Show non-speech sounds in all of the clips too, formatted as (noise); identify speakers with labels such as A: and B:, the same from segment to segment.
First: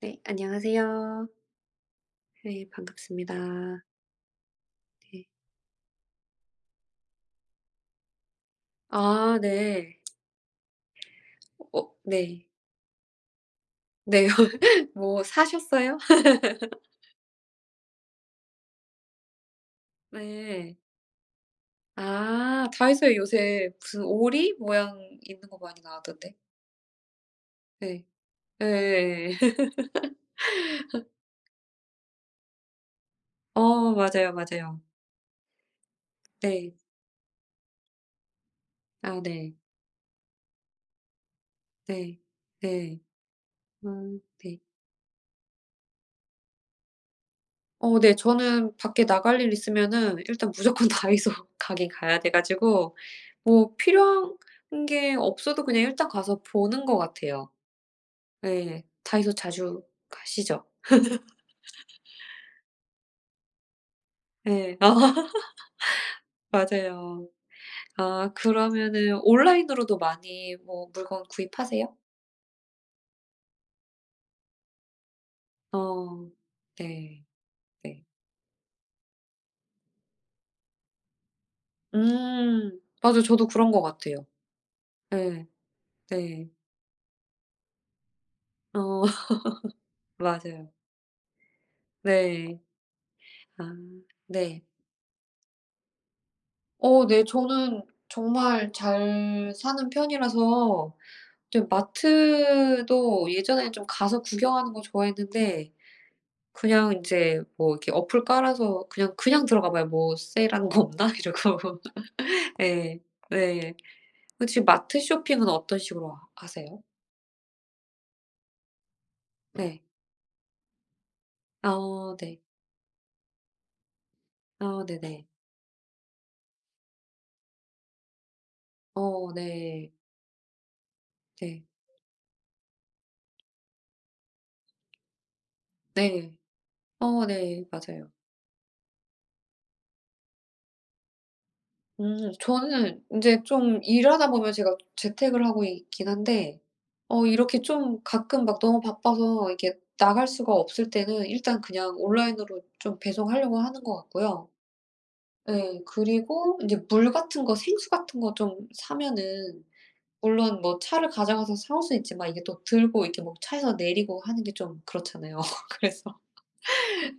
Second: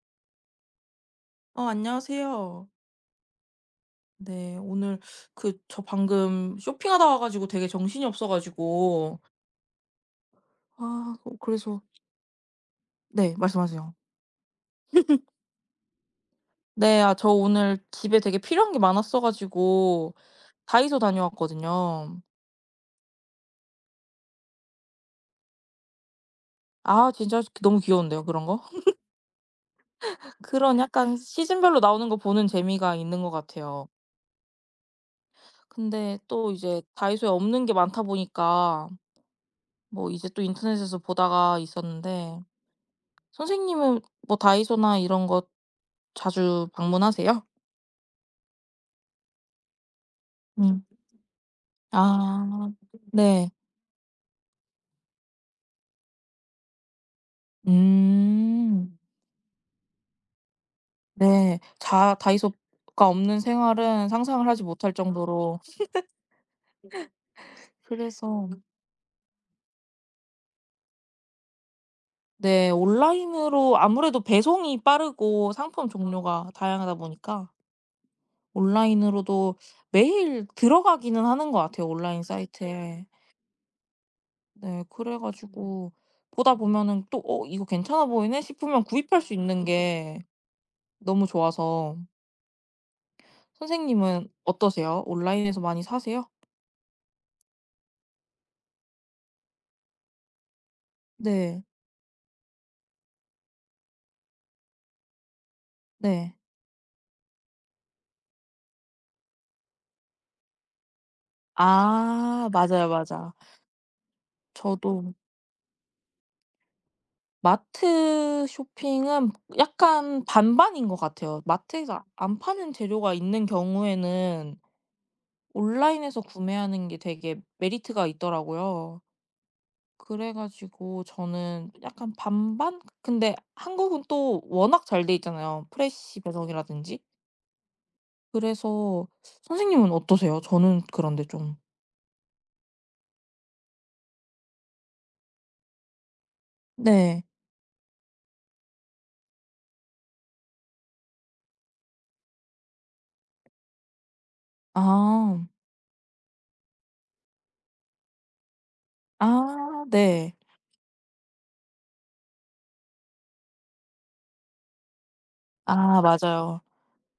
A: 네, 안녕하세요.
B: 아,
A: 네,
B: 안녕하세요.
A: 반갑습니다.
B: 네, 오늘
A: 네.
B: 그 저 방금 쇼핑하다 와 가지고 되게 정신이 없어 가지고
A: 아 네.
B: 아, 그래서
A: 어 네.
B: 네, 말씀하세요.
A: 네. (laughs) 뭐 사셨어요? (laughs)
B: 네, 아 저 오늘 집에 되게 필요한 게 많았어 가지고
A: 네.
B: 다이소 다녀왔거든요.
A: 아 다이소에 요새 무슨 오리 모양 있는 거 많이 나왔던데.
B: 아, 진짜 너무
A: 네.
B: 귀여운데요, 그런 거?
A: 네 (laughs)
B: (laughs) 그런 약간 시즌별로 나오는 거 보는 재미가 있는 것 같아요.
A: 어 맞아요, 맞아요.
B: 근데 또
A: 네.
B: 이제 다이소에 없는 게 많다 보니까
A: 아 네.
B: 뭐 이제 또 인터넷에서 보다가
A: 네.
B: 있었는데
A: 네.
B: 선생님은 뭐
A: 네.
B: 다이소나 이런 거 자주 방문하세요?
A: 어 네. 저는 밖에 나갈 일 있으면은 일단
B: 음.
A: 무조건 (laughs) 다이소 가긴 가야 돼
B: 아
A: 가지고
B: 네.
A: 뭐 필요한 게 없어도 그냥 일단 가서 보는 것 같아요. 예.
B: 음.
A: 다이소 자주 가시죠?
B: 네. 자 다이소가 없는 생활은 상상을 하지
A: 예. (laughs)
B: 못할 정도로
A: 맞아요. 아
B: 그래서
A: 그러면은 온라인으로도 많이 뭐 물건 구입하세요?
B: 네 온라인으로 아무래도 배송이 빠르고 상품
A: 어.
B: 종류가 다양하다
A: 네.
B: 보니까
A: 네.
B: 온라인으로도 매일 들어가기는 하는 것 같아요, 온라인
A: 음.
B: 사이트에.
A: 맞아요. 저도 그런 것 같아요.
B: 네. 그래
A: 예.
B: 가지고
A: 네.
B: 보다 보면은 또 '어 이거 괜찮아 보이네.' 싶으면
A: 어.
B: 구입할 수 있는
A: (laughs)
B: 게
A: 맞아요.
B: 너무 좋아서.
A: 네. 아
B: 선생님은
A: 네.
B: 어떠세요? 온라인에서 많이 사세요?
A: 어 네. 저는 정말 잘 사는 편이라서.
B: 네.
A: 근데 마트도 예전에는 좀 가서 구경하는 거 좋아했는데
B: 네.
A: 그냥 인제 뭐 이렇게 어플 깔아서 그냥 들어가 봐요. '뭐 세일하는 거 없나?' (laughs) 이러고.
B: 아 맞아요,
A: 예.
B: 맞아.
A: 네. 그 지금 마트
B: 저도
A: 쇼핑은 어떤 식으로 하 하세요?
B: 마트 쇼핑은
A: 네.
B: 약간 반반인 것 같아요. 마트에서
A: 아
B: 안
A: 네.
B: 파는 재료가 있는 경우에는
A: 아 네네.
B: 온라인에서 구매하는 게 되게 메리트가 있더라고요.
A: 어 네.
B: 그래 가지고
A: 네.
B: 저는 약간 반반? 근데 한국은 또 워낙 잘 돼 있잖아요. 프레시
A: 네.
B: 배송이라든지.
A: 어 네. 맞아요.
B: 그래서 선생님은 어떠세요? 저는 그런데 좀
A: 저는 인제 좀 일하다 보면 제가 재택을 하고 있긴 한데
B: 네.
A: 어 이렇게 좀 가끔 막 너무 바빠서 이렇게 나갈 수가 없을 때는 일단 그냥 온라인으로 좀 배송하려고 하는 것 같고요.
B: 아.
A: 예. 그리고 인제 물 같은 거 생수 같은 거 좀 사면은
B: 아 네.
A: 물론 뭐 차를 가져가서 사올 수는 있지만 이게 또 들고 이렇게 뭐 차에서 내리고 하는 게 좀 그렇잖아요. (laughs)
B: 아
A: 그래서
B: 맞아요.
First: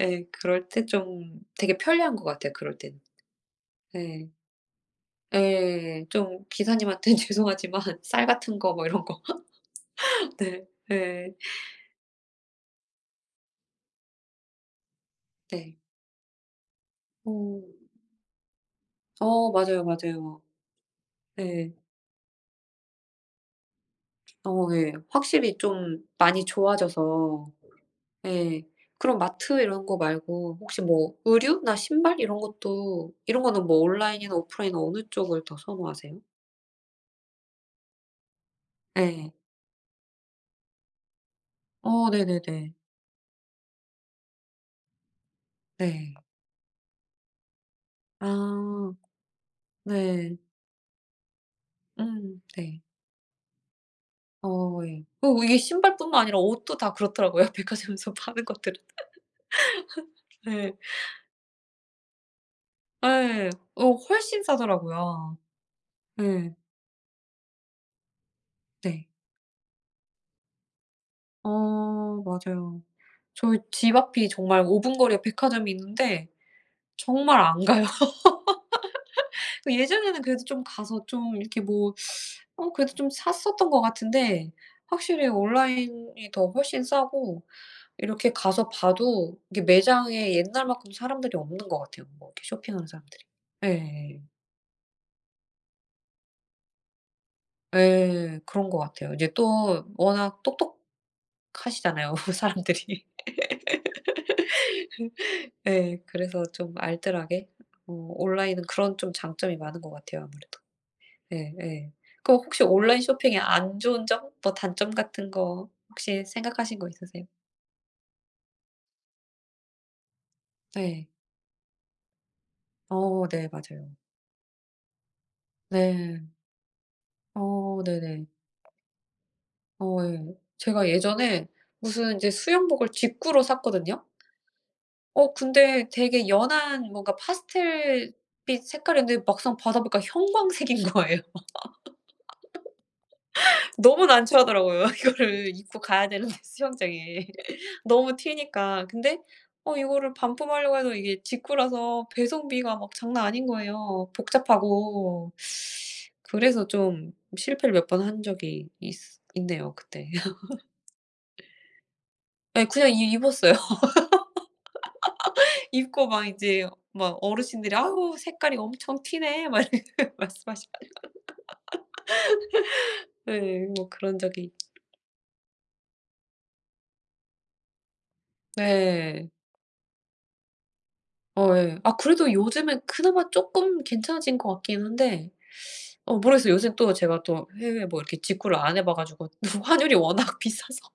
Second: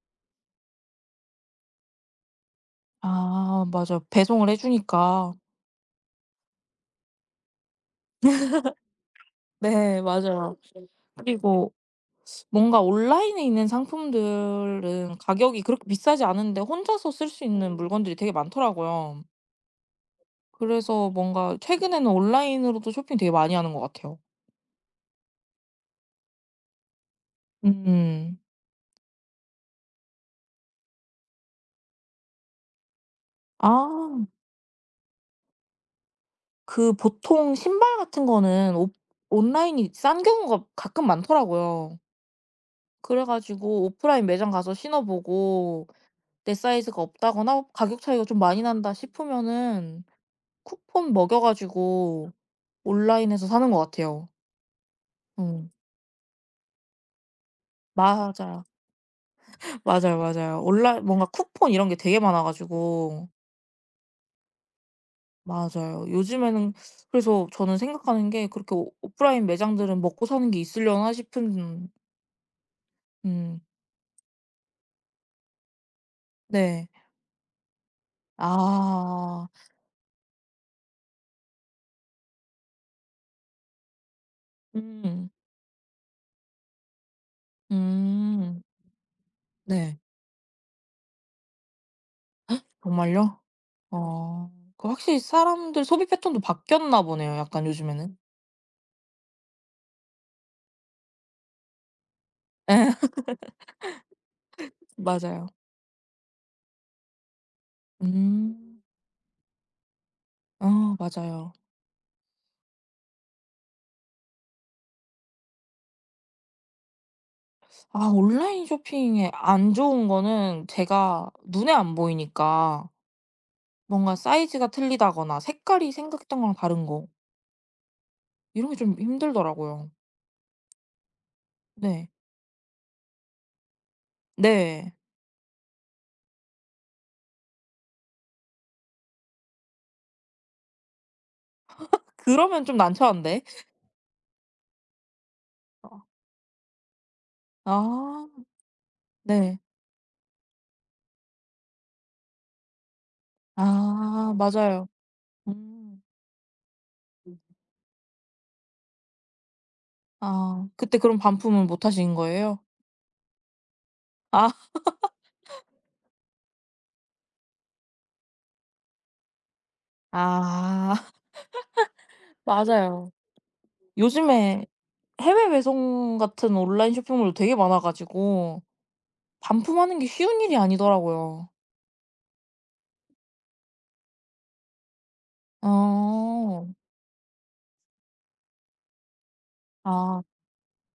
A: 예. 그럴 때 좀 되게 편리한 것 같아요, 그럴 때는.
B: 아 맞아요.
A: 예.
B: 배송을 해 주니까.
A: 예. 좀 기사님한테는 (laughs) 죄송하지만 쌀 같은 거 뭐 이런 거.
B: 네
A: (laughs)
B: 맞아요.
A: 네. 예.
B: 그리고 뭔가 온라인에 있는 상품들은 가격이
A: 네.
B: 그렇게 비싸지 않은데 혼자서 쓸 수
A: 어.
B: 있는 물건들이 되게 많더라고요.
A: 어 맞아요, 맞아요.
B: 그래서 뭔가
A: 예.
B: 최근에는 온라인으로도 쇼핑 되게 많이 하는 것 같아요.
A: 어 예. 확실히 좀 많이 좋아져서.
B: 음.
A: 예. 그런 마트 이런 거 말고 혹시 뭐 의류나 신발 이런 것도, 이런 거는 뭐
B: 아.
A: 온라인이나 오프라인 어느 쪽을 더 선호하세요?
B: 그 보통 신발 같은 거는 옵
A: 예.
B: 온라인이 싼 경우가 가끔 많더라고요.
A: 어 네네네.
B: 그래 가지고 오프라인 매장 가서 신어 보고
A: 네.
B: 내 사이즈가 없다거나 가격 차이가 좀 많이
A: 아
B: 난다 싶으면은
A: 네.
B: 쿠폰 먹여 가지고
A: 네.
B: 온라인에서 사는 것 같아요.
A: 어 예. 어 이게
B: 음.
A: 신발뿐만 아니라 옷도 다 그렇더라고요, (laughs) 백화점에서 파는
B: 맞아요.
A: 것들은.
B: 맞아요, 맞아요.
A: 네.
B: 온라인 뭔가 쿠폰 이런 게 되게 많아 가지고.
A: 예. 어 훨씬 싸더라고요.
B: 맞아요.
A: 예.
B: 요즘에는 그래서 저는 생각하는 게 그렇게 오
A: 네.
B: 오프라인 매장들은 먹고 사는 게 있으려나 싶은
A: 어 맞아요. 저희
B: 음.
A: 집 앞이 정말 5분 거리에 백화점이 있는데
B: 네.
A: 정말 안 가요.
B: 아.
A: (laughs) 그 예전에는 그래도 좀 가서 좀 이렇게 뭐, 어 그래도 좀 샀었던 것 같은데 확실히
B: 음.
A: 온라인이 더 훨씬 싸고 이렇게
B: 음.
A: 가서 봐도 이게
B: 네.
A: 매장에 옛날만큼 사람들이 없는 것 같아요. 뭐 이렇게 쇼핑하는 사람들이.
B: 정말요?
A: 예.
B: 어. 그 확실히 사람들 소비 패턴도 바뀌었나 보네요 약간 요즘에는.
A: 예. 그런 것 같아요. 이제 또 워낙 똑똑하시잖아요, (laughs) 사람들이.
B: 맞아요.
A: 예. 그래서 좀 알뜰하게, 어 온라인은
B: 음.
A: 그런 좀 장점이 많은 것 같아요 아무래도.
B: 아 맞아요.
A: 예 예. 그럼 혹시 온라인 쇼핑의 안 좋은 점? 뭐 단점 같은 거 혹시 생각하신 거 있으세요?
B: 아 온라인 쇼핑에 안 좋은 거는
A: 네.
B: 제가 눈에 안 보이니까
A: 어 네 맞아요.
B: 뭔가 사이즈가 틀리다거나 색깔이
A: 네.
B: 생각했던 거랑 다른 거
A: 어 네네.
B: 이런 게 좀 힘들더라고요.
A: 어 예. 제가 예전에
B: 네.
A: 무슨 이제 수영복을 직구로 샀거든요.
B: 네.
A: 어 근데 되게 연한 뭔가 파스텔빛 색깔이었는데 막상 받아 보니까 형광색인 (laughs) 거예요.
B: 그러면 좀 난처한데.
A: 너무 난처하더라고요. (laughs) 이거를 입고 가야 되는데 수영장에. (laughs) 너무
B: 아.
A: 튀니까. 근데
B: 네.
A: 어 이거를 반품하려고 해도 이게 직구라서 배송비가 막 장난 아닌 거예요,
B: 아 맞아요.
A: 복잡하고.
B: 음.
A: 그래서 좀 실패를 몇 번 한 적이 있 있네요 그때. (laughs)
B: 아 그때 그럼 반품을 못 하신 거예요?
A: 네, 그냥 이 입었어요. (laughs)
B: 아.
A: 입고 막 이제 막 어르신들이 "아우 색깔이 엄청 튀네." 막 이렇게 (laughs) 말씀하시.
B: 아 (laughs) 맞아요.
A: 네뭐 그런 적이.
B: 요즘에 해외 배송 같은 온라인 쇼핑몰도 되게 많아 가지고
A: 네.
B: 반품하는 게 쉬운 일이 아니더라고요.
A: 어 예. 아 그래도 요즘엔 그나마 조금 괜찮아진 것 같긴 한데 어 모르겠어요.
B: 어.
A: 요새 또 제가 또 해외 뭐 이렇게 직구를 안 해봐 가지고 또 (laughs) 환율이
B: 아.
A: 워낙 비싸서.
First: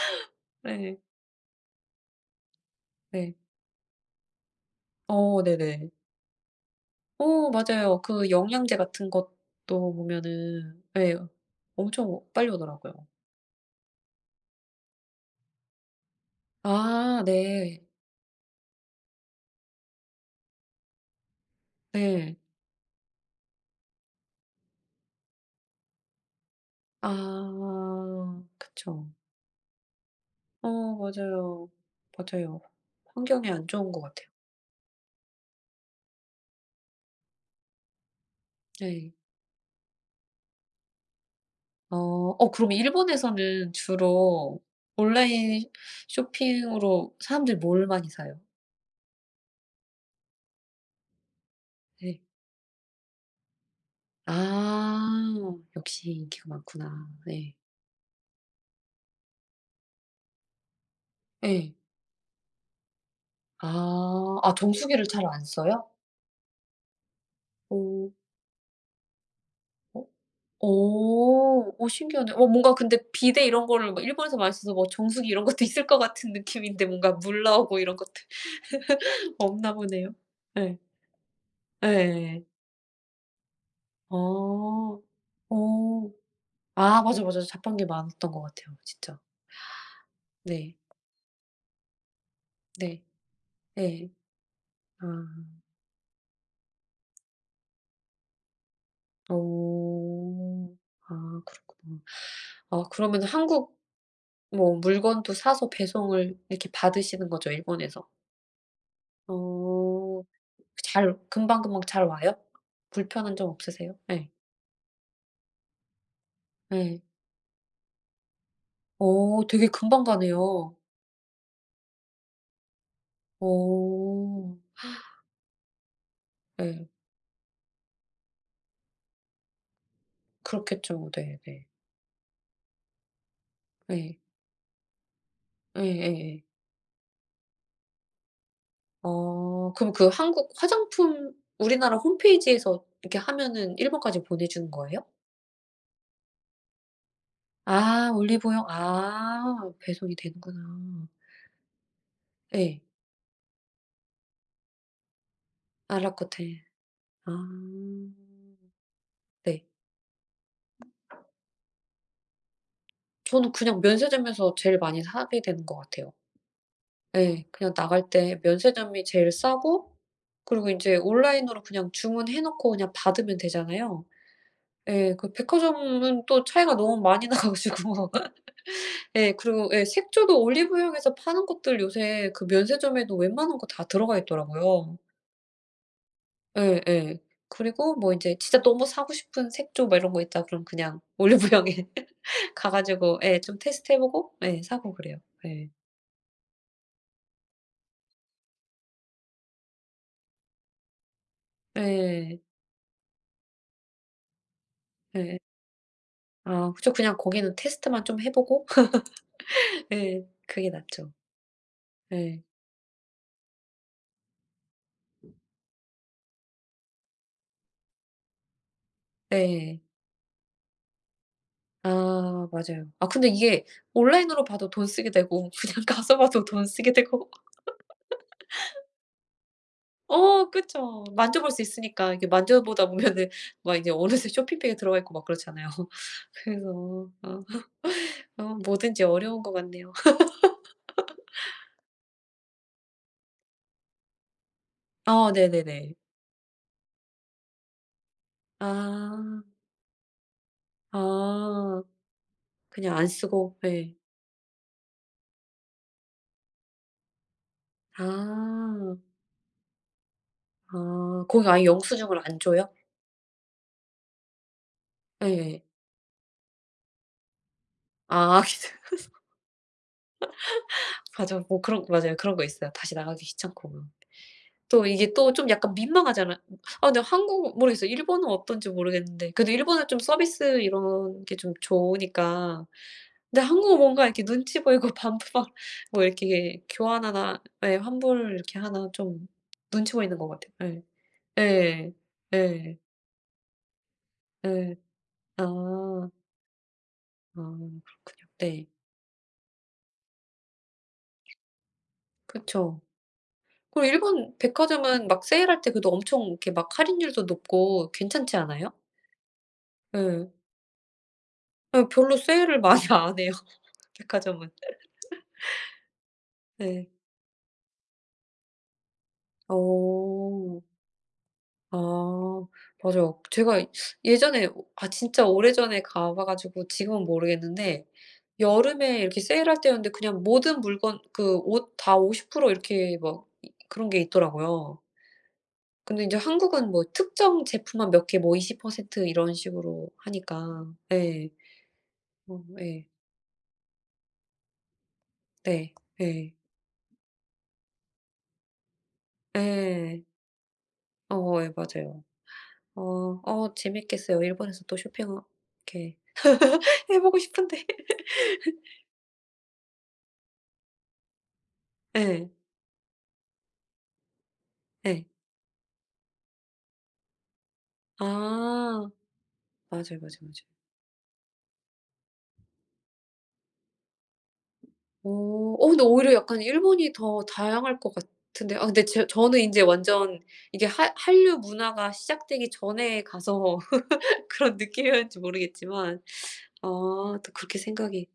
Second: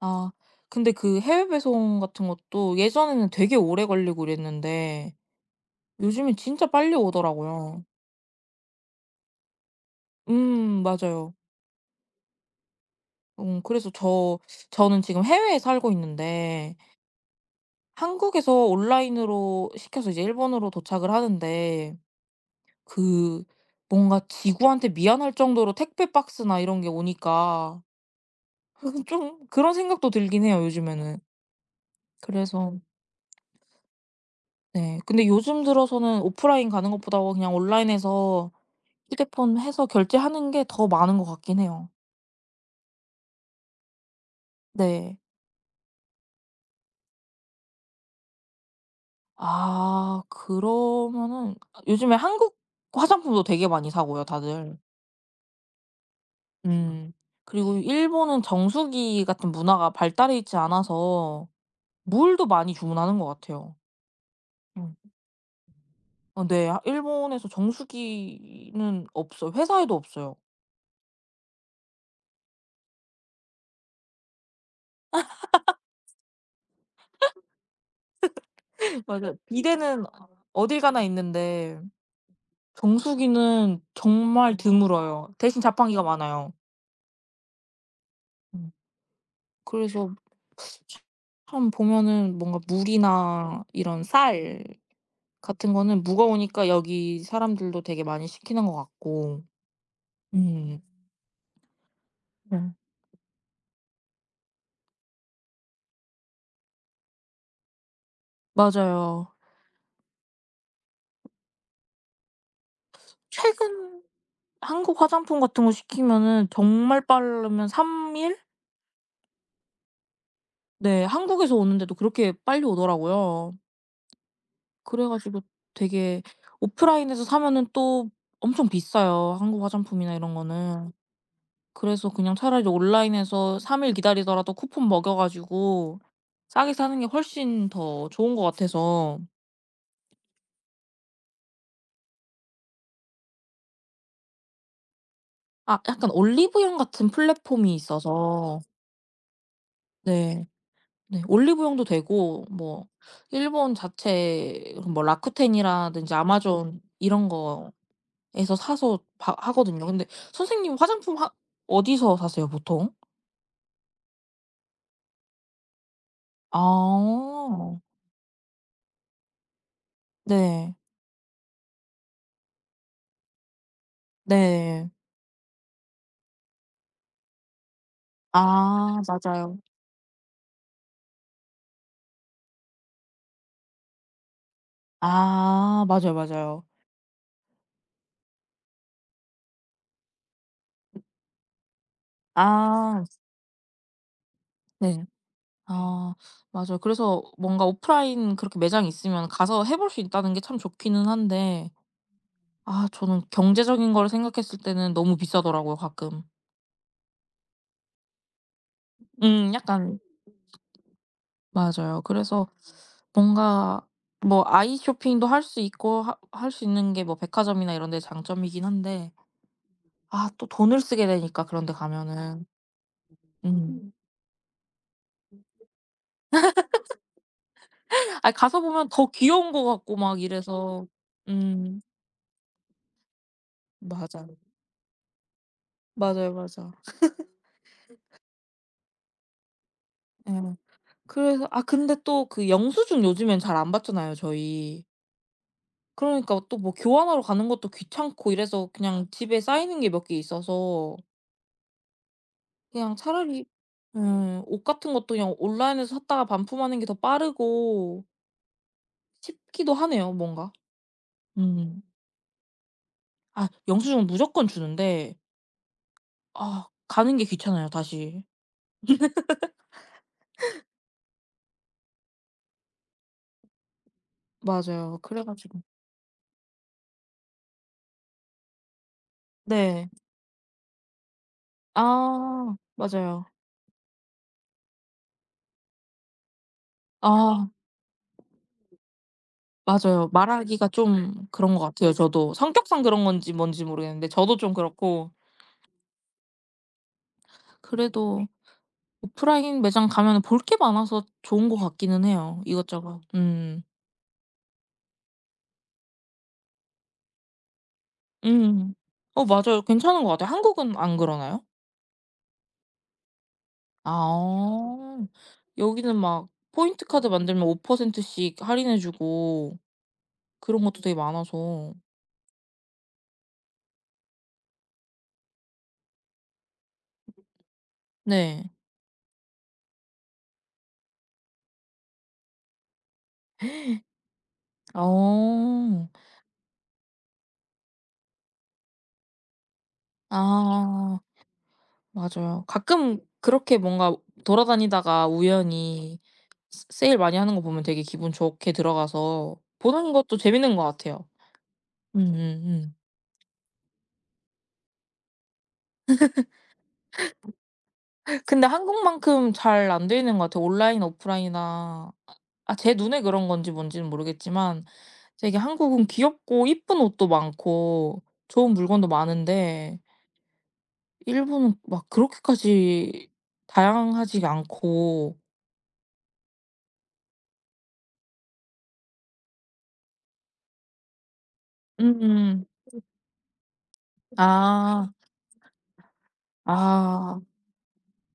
B: 아. 근데
A: 네.
B: 그 해외 배송 같은 것도 예전에는
A: 네.
B: 되게 오래 걸리고 이랬는데
A: 어 네네.
B: 요즘엔 진짜 빨리
A: 어
B: 오더라고요.
A: 맞아요. 그 영양제 같은 것도 보면은 예
B: 맞아요.
A: 엄청 빨리 오더라고요.
B: 그래서 저는 지금 해외에 살고 있는데
A: 아 네.
B: 한국에서 온라인으로 시켜서 이제 일본으로 도착을 하는데
A: 네.
B: 그 뭔가 지구한테 미안할 정도로 택배 박스나 이런 게 오니까
A: 아 그쵸.
B: (laughs) 좀 그런 생각도 들긴 해요
A: 어
B: 요즘에는.
A: 맞아요. 맞아요.
B: 그래서
A: 환경에 안 좋은 것 같아요.
B: 네. 근데 요즘 들어서는 오프라인 가는 것보다 그냥 온라인에서
A: 네.
B: 휴대폰 해서 결제하는 게 더 많은 것 같긴 해요.
A: 어 어 그럼 일본에서는 주로
B: 네.
A: 온라인 쇼핑으로 사람들이 뭘 많이 사요?
B: 아 그러면은 요즘에
A: 네
B: 한국 화장품도 되게 많이 사고요 다들.
A: 아. 역시 인기가 많구나.
B: 음.
A: 네.
B: 그리고 일본은 정수기 같은 문화가 발달해 있지 않아서
A: 예.
B: 물도 많이 주문하는 것 같아요.
A: 아. 아
B: 음.
A: 정수기를 잘 안 써요?
B: 어 네. 일본에서
A: 오.
B: 정수기는 없어요. 회사에도
A: 어.
B: 없어요.
A: 어. 어 신기하네. 어 뭔가 근데 비데 이런 거를 막 일본에서 많이 써서 뭐 정수기 이런 것도 (laughs) 있을 것 같은 느낌인데 뭔가 물 나오고 이런 것들
B: (laughs) 맞아요.
A: (laughs) 없나
B: 비데는
A: 보네요. 예.
B: 어딜 가나 있는데
A: 예예예.
B: 정수기는 정말
A: 어.
B: 드물어요. 대신 자판기가
A: 어.
B: 많아요.
A: 아 맞아, 맞아. 자판기 많았던 것
B: 음.
A: 같아요 진짜.
B: 그래서
A: 네.
B: 참 보면은 뭔가
A: 네.
B: 물이나 이런
A: 예.
B: 쌀
A: 아.
B: 같은 거는 무거우니까 여기 사람들도 되게 많이 시키는 것 같고.
A: 어.
B: 음.
A: 아 그렇구나. 아 그러면은 한국 뭐 물건도 사서 배송을 이렇게 받으시는 거죠 일본에서?
B: 맞아요.
A: 어. 잘 금방금방 잘 와요? 불편한 점 없으세요?
B: 최근
A: 예.
B: 한국 화장품 같은 거 시키면은
A: 예.
B: 정말 빠르면 3일 일?
A: 어 되게 금방 가네요.
B: 네. 한국에서 오는데도 그렇게 빨리 오더라고요.
A: 어.
B: 그래 가지고 되게
A: 예.
B: 오프라인에서 사면은 또 엄청 비싸요, 한국 화장품이나 이런 거는.
A: 그렇겠죠. 네네.
B: 그래서 그냥 차라리 온라인에서 3일
A: 예.
B: 기다리더라도 쿠폰 먹여 가지고
A: 예예예.
B: 싸게 사는 게 훨씬 더 좋은 것 같아서.
A: 어 그럼 그 한국 화장품 우리나라 홈페이지에서 이렇게 하면은 일본까지 보내주는 거예요?
B: 아 약간 올리브영 같은 플랫폼이
A: 아
B: 있어서
A: 올리브영. 아 배송이
B: 네.
A: 되는구나.
B: 네. 올리브영도 되고
A: 예.
B: 뭐 일본 자체 뭐 라쿠텐이라든지
A: 아라코테.
B: 아마존 이런
A: 아.
B: 거에서 사서 바
A: 네.
B: 하거든요. 근데 선생님 화장품 하 어디서 사세요 보통?
A: 저는 그냥 면세점에서 제일 많이 사게 되는 것 같아요. 예. 그냥
B: 아.
A: 나갈 때 면세점이 제일 싸고, 그리고
B: 네.
A: 인제 온라인으로 그냥 주문해 놓고 그냥 받으면 되잖아요.
B: 네.
A: 예. 그 백화점은 또 차이가 너무 많이 나 가지고. (laughs)
B: 아
A: 예.
B: 맞아요.
A: 그리고 예 색조도 올리브영에서 파는 것들 요새 그 면세점에도 웬만한 거 다 들어가 있더라고요.
B: 아 맞아요, 맞아요.
A: 예예. 그리고 뭐 인제 진짜 너무 사고 싶은 색조 막 이런 거 있다 그럼 그냥 올리브영에 (laughs) 가
B: 아
A: 가지고 예 좀 테스트해 보고 예 사고
B: 네.
A: 그래요. 예.
B: 아 맞아요. 그래서 뭔가 오프라인 그렇게 매장이 있으면 가서 해볼 수 있다는 게 참 좋기는 한데
A: 예.
B: 아 저는 경제적인 거를 생각했을 때는 너무
A: 예.
B: 비싸더라고요 가끔.
A: 아 그쵸. 그냥 거기는 테스트만 좀 해 보고 (laughs)
B: 약간
A: 예. 그게 낫죠.
B: 맞아요.
A: 예.
B: 그래서 뭔가 뭐 아이 쇼핑도 할 수 있고 할 수 있는 게 뭐 백화점이나 이런 데 장점이긴 한데
A: 네.
B: 아 또 돈을 쓰게 되니까 그런 데 가면은.
A: 아 맞아요. 아 근데 이게
B: 음.
A: 온라인으로 봐도 돈 쓰게 되고 (laughs) 그냥 가서 봐도 돈 쓰게 되고. (laughs)
B: 아니 가서 보면 더 귀여운 거 같고 막
A: 어
B: 이래서.
A: 그쵸. 만져볼 수
B: 음.
A: 있으니까. 이게 만져보다 보면은 (laughs) 막 이제
B: 맞아.
A: 어느새 쇼핑백에 들어가 있고 막 그렇잖아요. (laughs)
B: 맞아요,
A: 그래서
B: 맞아.
A: 어 어 뭐든지 어려운 것 같네요. (laughs)
B: 예. 그래서 아 근데 또 그 영수증 요즘엔 잘 안 받잖아요, 저희.
A: 어 네네네.
B: 그러니까 또 뭐 교환하러 가는 것도 귀찮고 이래서 그냥 집에
A: 아.
B: 쌓이는 게 몇 개 있어서
A: 아.
B: 그냥
A: 그냥 안
B: 차라리
A: 쓰고 예.
B: 옷 같은 것도 그냥 온라인에서 샀다가 반품하는 게 더 빠르고
A: 아.
B: 쉽기도 하네요 뭔가.
A: 아. 거기 아예
B: 음.
A: 영수증을 안 줘요?
B: 아 영수증은 무조건 주는데
A: 예.
B: 아 가는 게 귀찮아요 다시.
A: 아 (laughs) (unintelligible) 맞아. 뭐 그런 맞아요. 그런 거 있어요. 다시 나가기 귀찮고. 막. 또
B: 맞아요.
A: 이게
B: 그래
A: 또 좀
B: 가지고
A: 약간 민망하잖아요. 아 근데 한국 모르겠어요. 일본은 어떤지 모르겠는데 그래도 일본은
B: 네.
A: 좀 서비스 이런 게 좀
B: 아
A: 좋으니까.
B: 맞아요.
A: 근데 한국은 뭔가 이렇게 눈치 보이고 (laughs) 반품 뭐 이렇게 교환 하나
B: 아
A: 예 환불 이렇게 하나 좀 눈치
B: 맞아요.
A: 보이는 것 같아요.
B: 말하기가 좀
A: 예.
B: 그런 것
A: 예.
B: 같아요 저도.
A: 예.
B: 성격상 그런 건지 뭔지 모르겠는데 저도 좀
A: 예.
B: 그렇고
A: 아. 아 그렇군요.
B: 그래도
A: 네.
B: 오프라인 매장 가면 볼 게 많아서 좋은 것 같기는 해요
A: 그쵸.
B: 이것저것. 음.
A: 그리고 일본 백화점은 막 세일할 때 그래도 엄청 이렇게 막 할인율도 높고 괜찮지 않아요?
B: 음. 어 맞아요. 괜찮은 것
A: 예.
B: 같아요. 한국은 안 그러나요?
A: 예 별로 세일을 (laughs) 많이 안 해요, 백화점은.
B: 아. 여기는 막 포인트
A: 네.
B: 카드 만들면 5%씩 할인해 주고
A: 어.
B: 그런 것도 되게 많아서.
A: 아 맞아요. 제가 예전에 아 진짜 오래전에 가봐 가지고 지금은 모르겠는데
B: 네.
A: 여름에 이렇게 세일할 때였는데 그냥 모든 물건 그 옷 다 50% 이렇게 막 이 그런 게 있더라고요.
B: 어.
A: 근데 인제 한국은 뭐 특정 제품만 몇 개 뭐 20% 이런 식으로 하니까.
B: 아.
A: 예.
B: 맞아요.
A: 어 예.
B: 가끔 그렇게 뭔가 돌아다니다가
A: 네.
B: 우연히
A: 예.
B: 세 세일 많이 하는 거 보면 되게 기분 좋게 들어가서 보는
A: 예.
B: 것도 재밌는 것 같아요.
A: 어 예 맞아요.
B: 음음음.
A: 어 어 재밌겠어요. 일본에서 또 쇼핑을 이렇게 (laughs) 해 보고 싶은데. (laughs)
B: 근데 한국만큼 잘 안 돼 있는 것 같아요. 온라인 오프라인이나
A: 예.
B: 아 제 눈에 그런 건지 뭔지는 모르겠지만
A: 예.
B: 되게 한국은 귀엽고 이쁜 옷도 많고 좋은
A: 아.
B: 물건도 많은데
A: 맞아요, 맞아요, 맞아요.
B: 일본은 막 그렇게까지 다양하지가
A: 어.
B: 않고
A: 어 근데 오히려 약간 일본이 더 다양할 것 같은데 아 근데 제 저는 인제 완전 이게 하 한류 문화가
B: 음.
A: 시작되기 전에 가서 (laughs) 그런
B: 아.
A: 느낌이었는지 모르겠지만 아
B: 아.
A: 또 그렇게 생각이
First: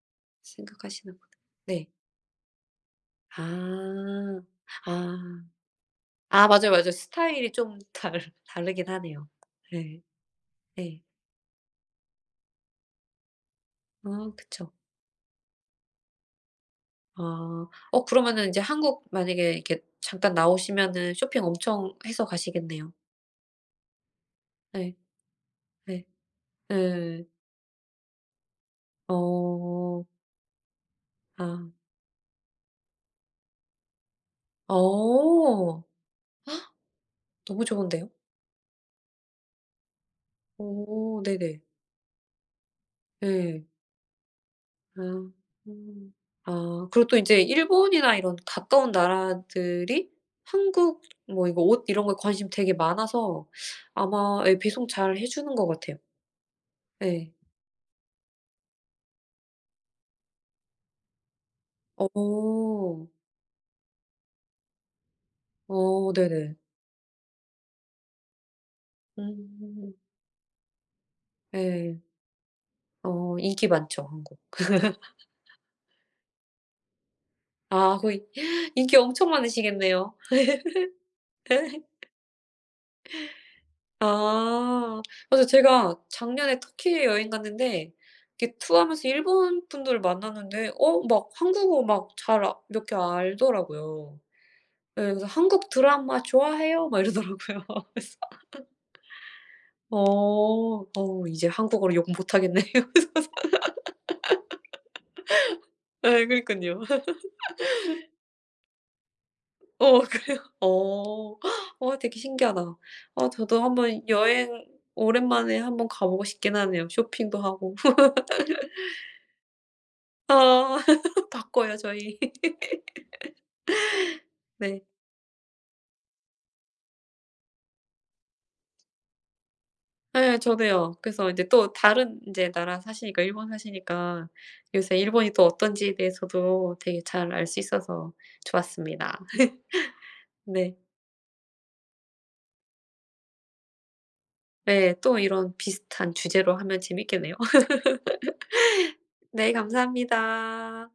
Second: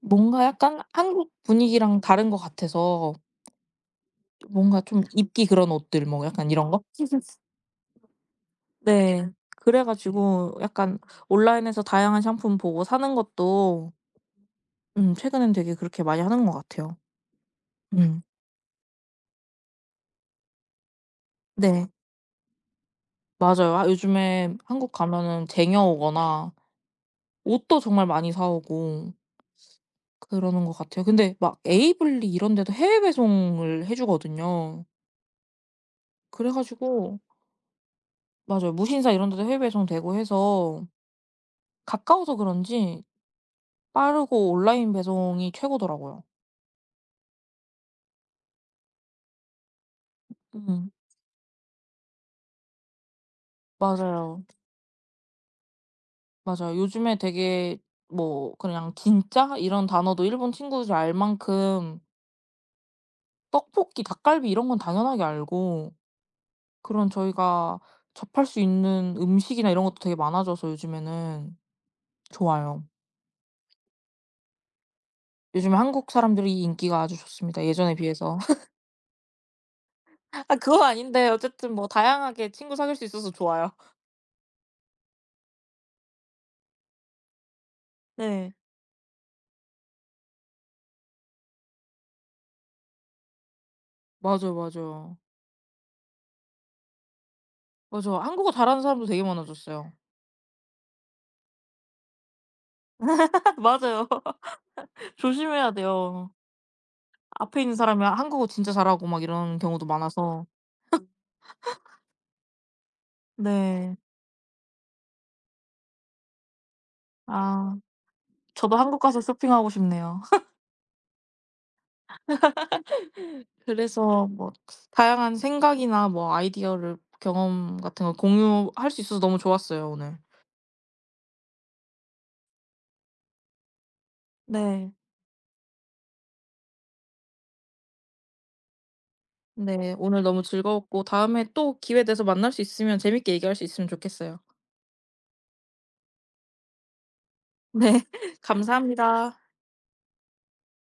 B: 뭔가 약간
A: 생각하시나 보다.
B: 한국
A: 네.
B: 분위기랑 다른 것 같아서
A: 아.
B: 뭔가 좀 입기
A: 아.
B: 그런 옷들 뭐
A: 아
B: 약간
A: 맞아요,
B: 이런 거?
A: 맞아요. 스타일이 좀 다르 (laughs) 다르긴 하네요.
B: 네. 그래
A: 네.
B: 가지고 약간
A: 네.
B: 온라인에서 다양한 상품 보고 사는 것도
A: 아 그쵸.
B: 최근엔 되게 그렇게 많이 하는 것 같아요.
A: 아. 어
B: 음.
A: 그러면은 인제 한국 만약에 이렇게 잠깐 나오시면은 쇼핑
B: 네.
A: 엄청 해서 가시겠네요.
B: 맞아요. 아 요즘에 한국
A: 예.
B: 가면은 쟁여
A: 예.
B: 오거나
A: 예.
B: 옷도 정말 많이 사 오고
A: 어.
B: 그러는 것 같아요. 근데 막
A: 아.
B: 에이블리 이런 데도 해외 배송을 해 주거든요.
A: 어.
B: 그래 가지고
A: 너무 좋은데요?
B: 맞아요. 무신사 이런 데도 해외 배송되고 해서
A: 오. 네네.
B: 가까워서 그런지
A: 예.
B: 빠르고 온라인
A: 아.
B: 배송이
A: 음.
B: 최고더라고요.
A: 아 그리고 또 인제 일본이나 이런 가까운 나라들이
B: 음.
A: 한국 뭐 이거 옷 이런 거에 관심이 되게 많아서 아마
B: 맞아요.
A: 예 배송 잘 해 주는 것 같아요.
B: 맞아요. 요즘에
A: 예.
B: 되게 뭐 그냥 진짜 이런 단어도 일본 친구들이 알 만큼
A: 어.
B: 떡볶이, 닭갈비 이런 건 당연하게 알고
A: 어 네네.
B: 그런 저희가 접할 수 있는 음식이나 이런
A: 음.
B: 것도 되게 많아져서 요즘에는
A: 예.
B: 좋아요.
A: 어 인기 많죠, 한국. (laughs)
B: 요즘에 한국 사람들이 이 인기가 아주 좋습니다, 예전에
A: 아 거의
B: 비해서. (laughs)
A: 인기 엄청 많으시겠네요.
B: 아 그건 아닌데 어쨌든 뭐
A: (laughs)
B: 다양하게 친구 사귈 수 있어서 좋아요.
A: 아. 맞아요. 제가 작년에 터키 여행 갔는데
B: 네.
A: 이렇게 투어하면서 일본 분들을 만났는데 어 막 한국어 막 잘 아 몇 개 알더라고요.
B: 맞아요,
A: 예.
B: 맞아요.
A: 그래서 "한국 드라마 좋아해요?" 막 이러더라고요. (laughs) 그래서
B: 맞아요. 한국어 잘하는 사람도 되게 많아졌어요.
A: 어. 어 이제 한국어로 욕 못하겠네요. (laughs)
B: (laughs) 맞아요. (laughs) 조심해야
A: 예
B: 돼요.
A: 그러니깐요.
B: 앞에 있는 사람이 한국어 진짜 잘하고 막 이런 경우도
A: 어 그래요?
B: 많아서
A: 어. (gasps) 어 되게 신기하다. 아 저도
B: 네.
A: 한번 여행 오랜만에 한번 가 보고 싶긴 하네요, 쇼핑도 하고.
B: 아
A: (laughs)
B: 저도 한국 가서 쇼핑하고 싶네요. (laughs)
A: 아 바꿔요 저희. (laughs)
B: 그래서 뭐
A: 네.
B: 다양한 생각이나 뭐 아이디어를 경험 같은 걸 공유할 수 있어서 너무 좋았어요 오늘.
A: 예 저도요. 그래서 인제 또 다른 인제 나라 사시니까 일본 사시니까
B: 네.
A: 요새 일본이 또 어떤지에 대해서도 되게 잘 알 수 있어서 좋았습니다.
B: 네. 오늘 너무
A: 네.
B: 즐거웠고 다음에 또 기회 돼서 만날 수 있으면 재밌게 얘기할 수 있으면 좋겠어요.
A: 네. 또 이런 비슷한 주제로 하면 재밌겠네요. (laughs)
B: 네. (laughs) 감사합니다.
A: 네 감사합니다.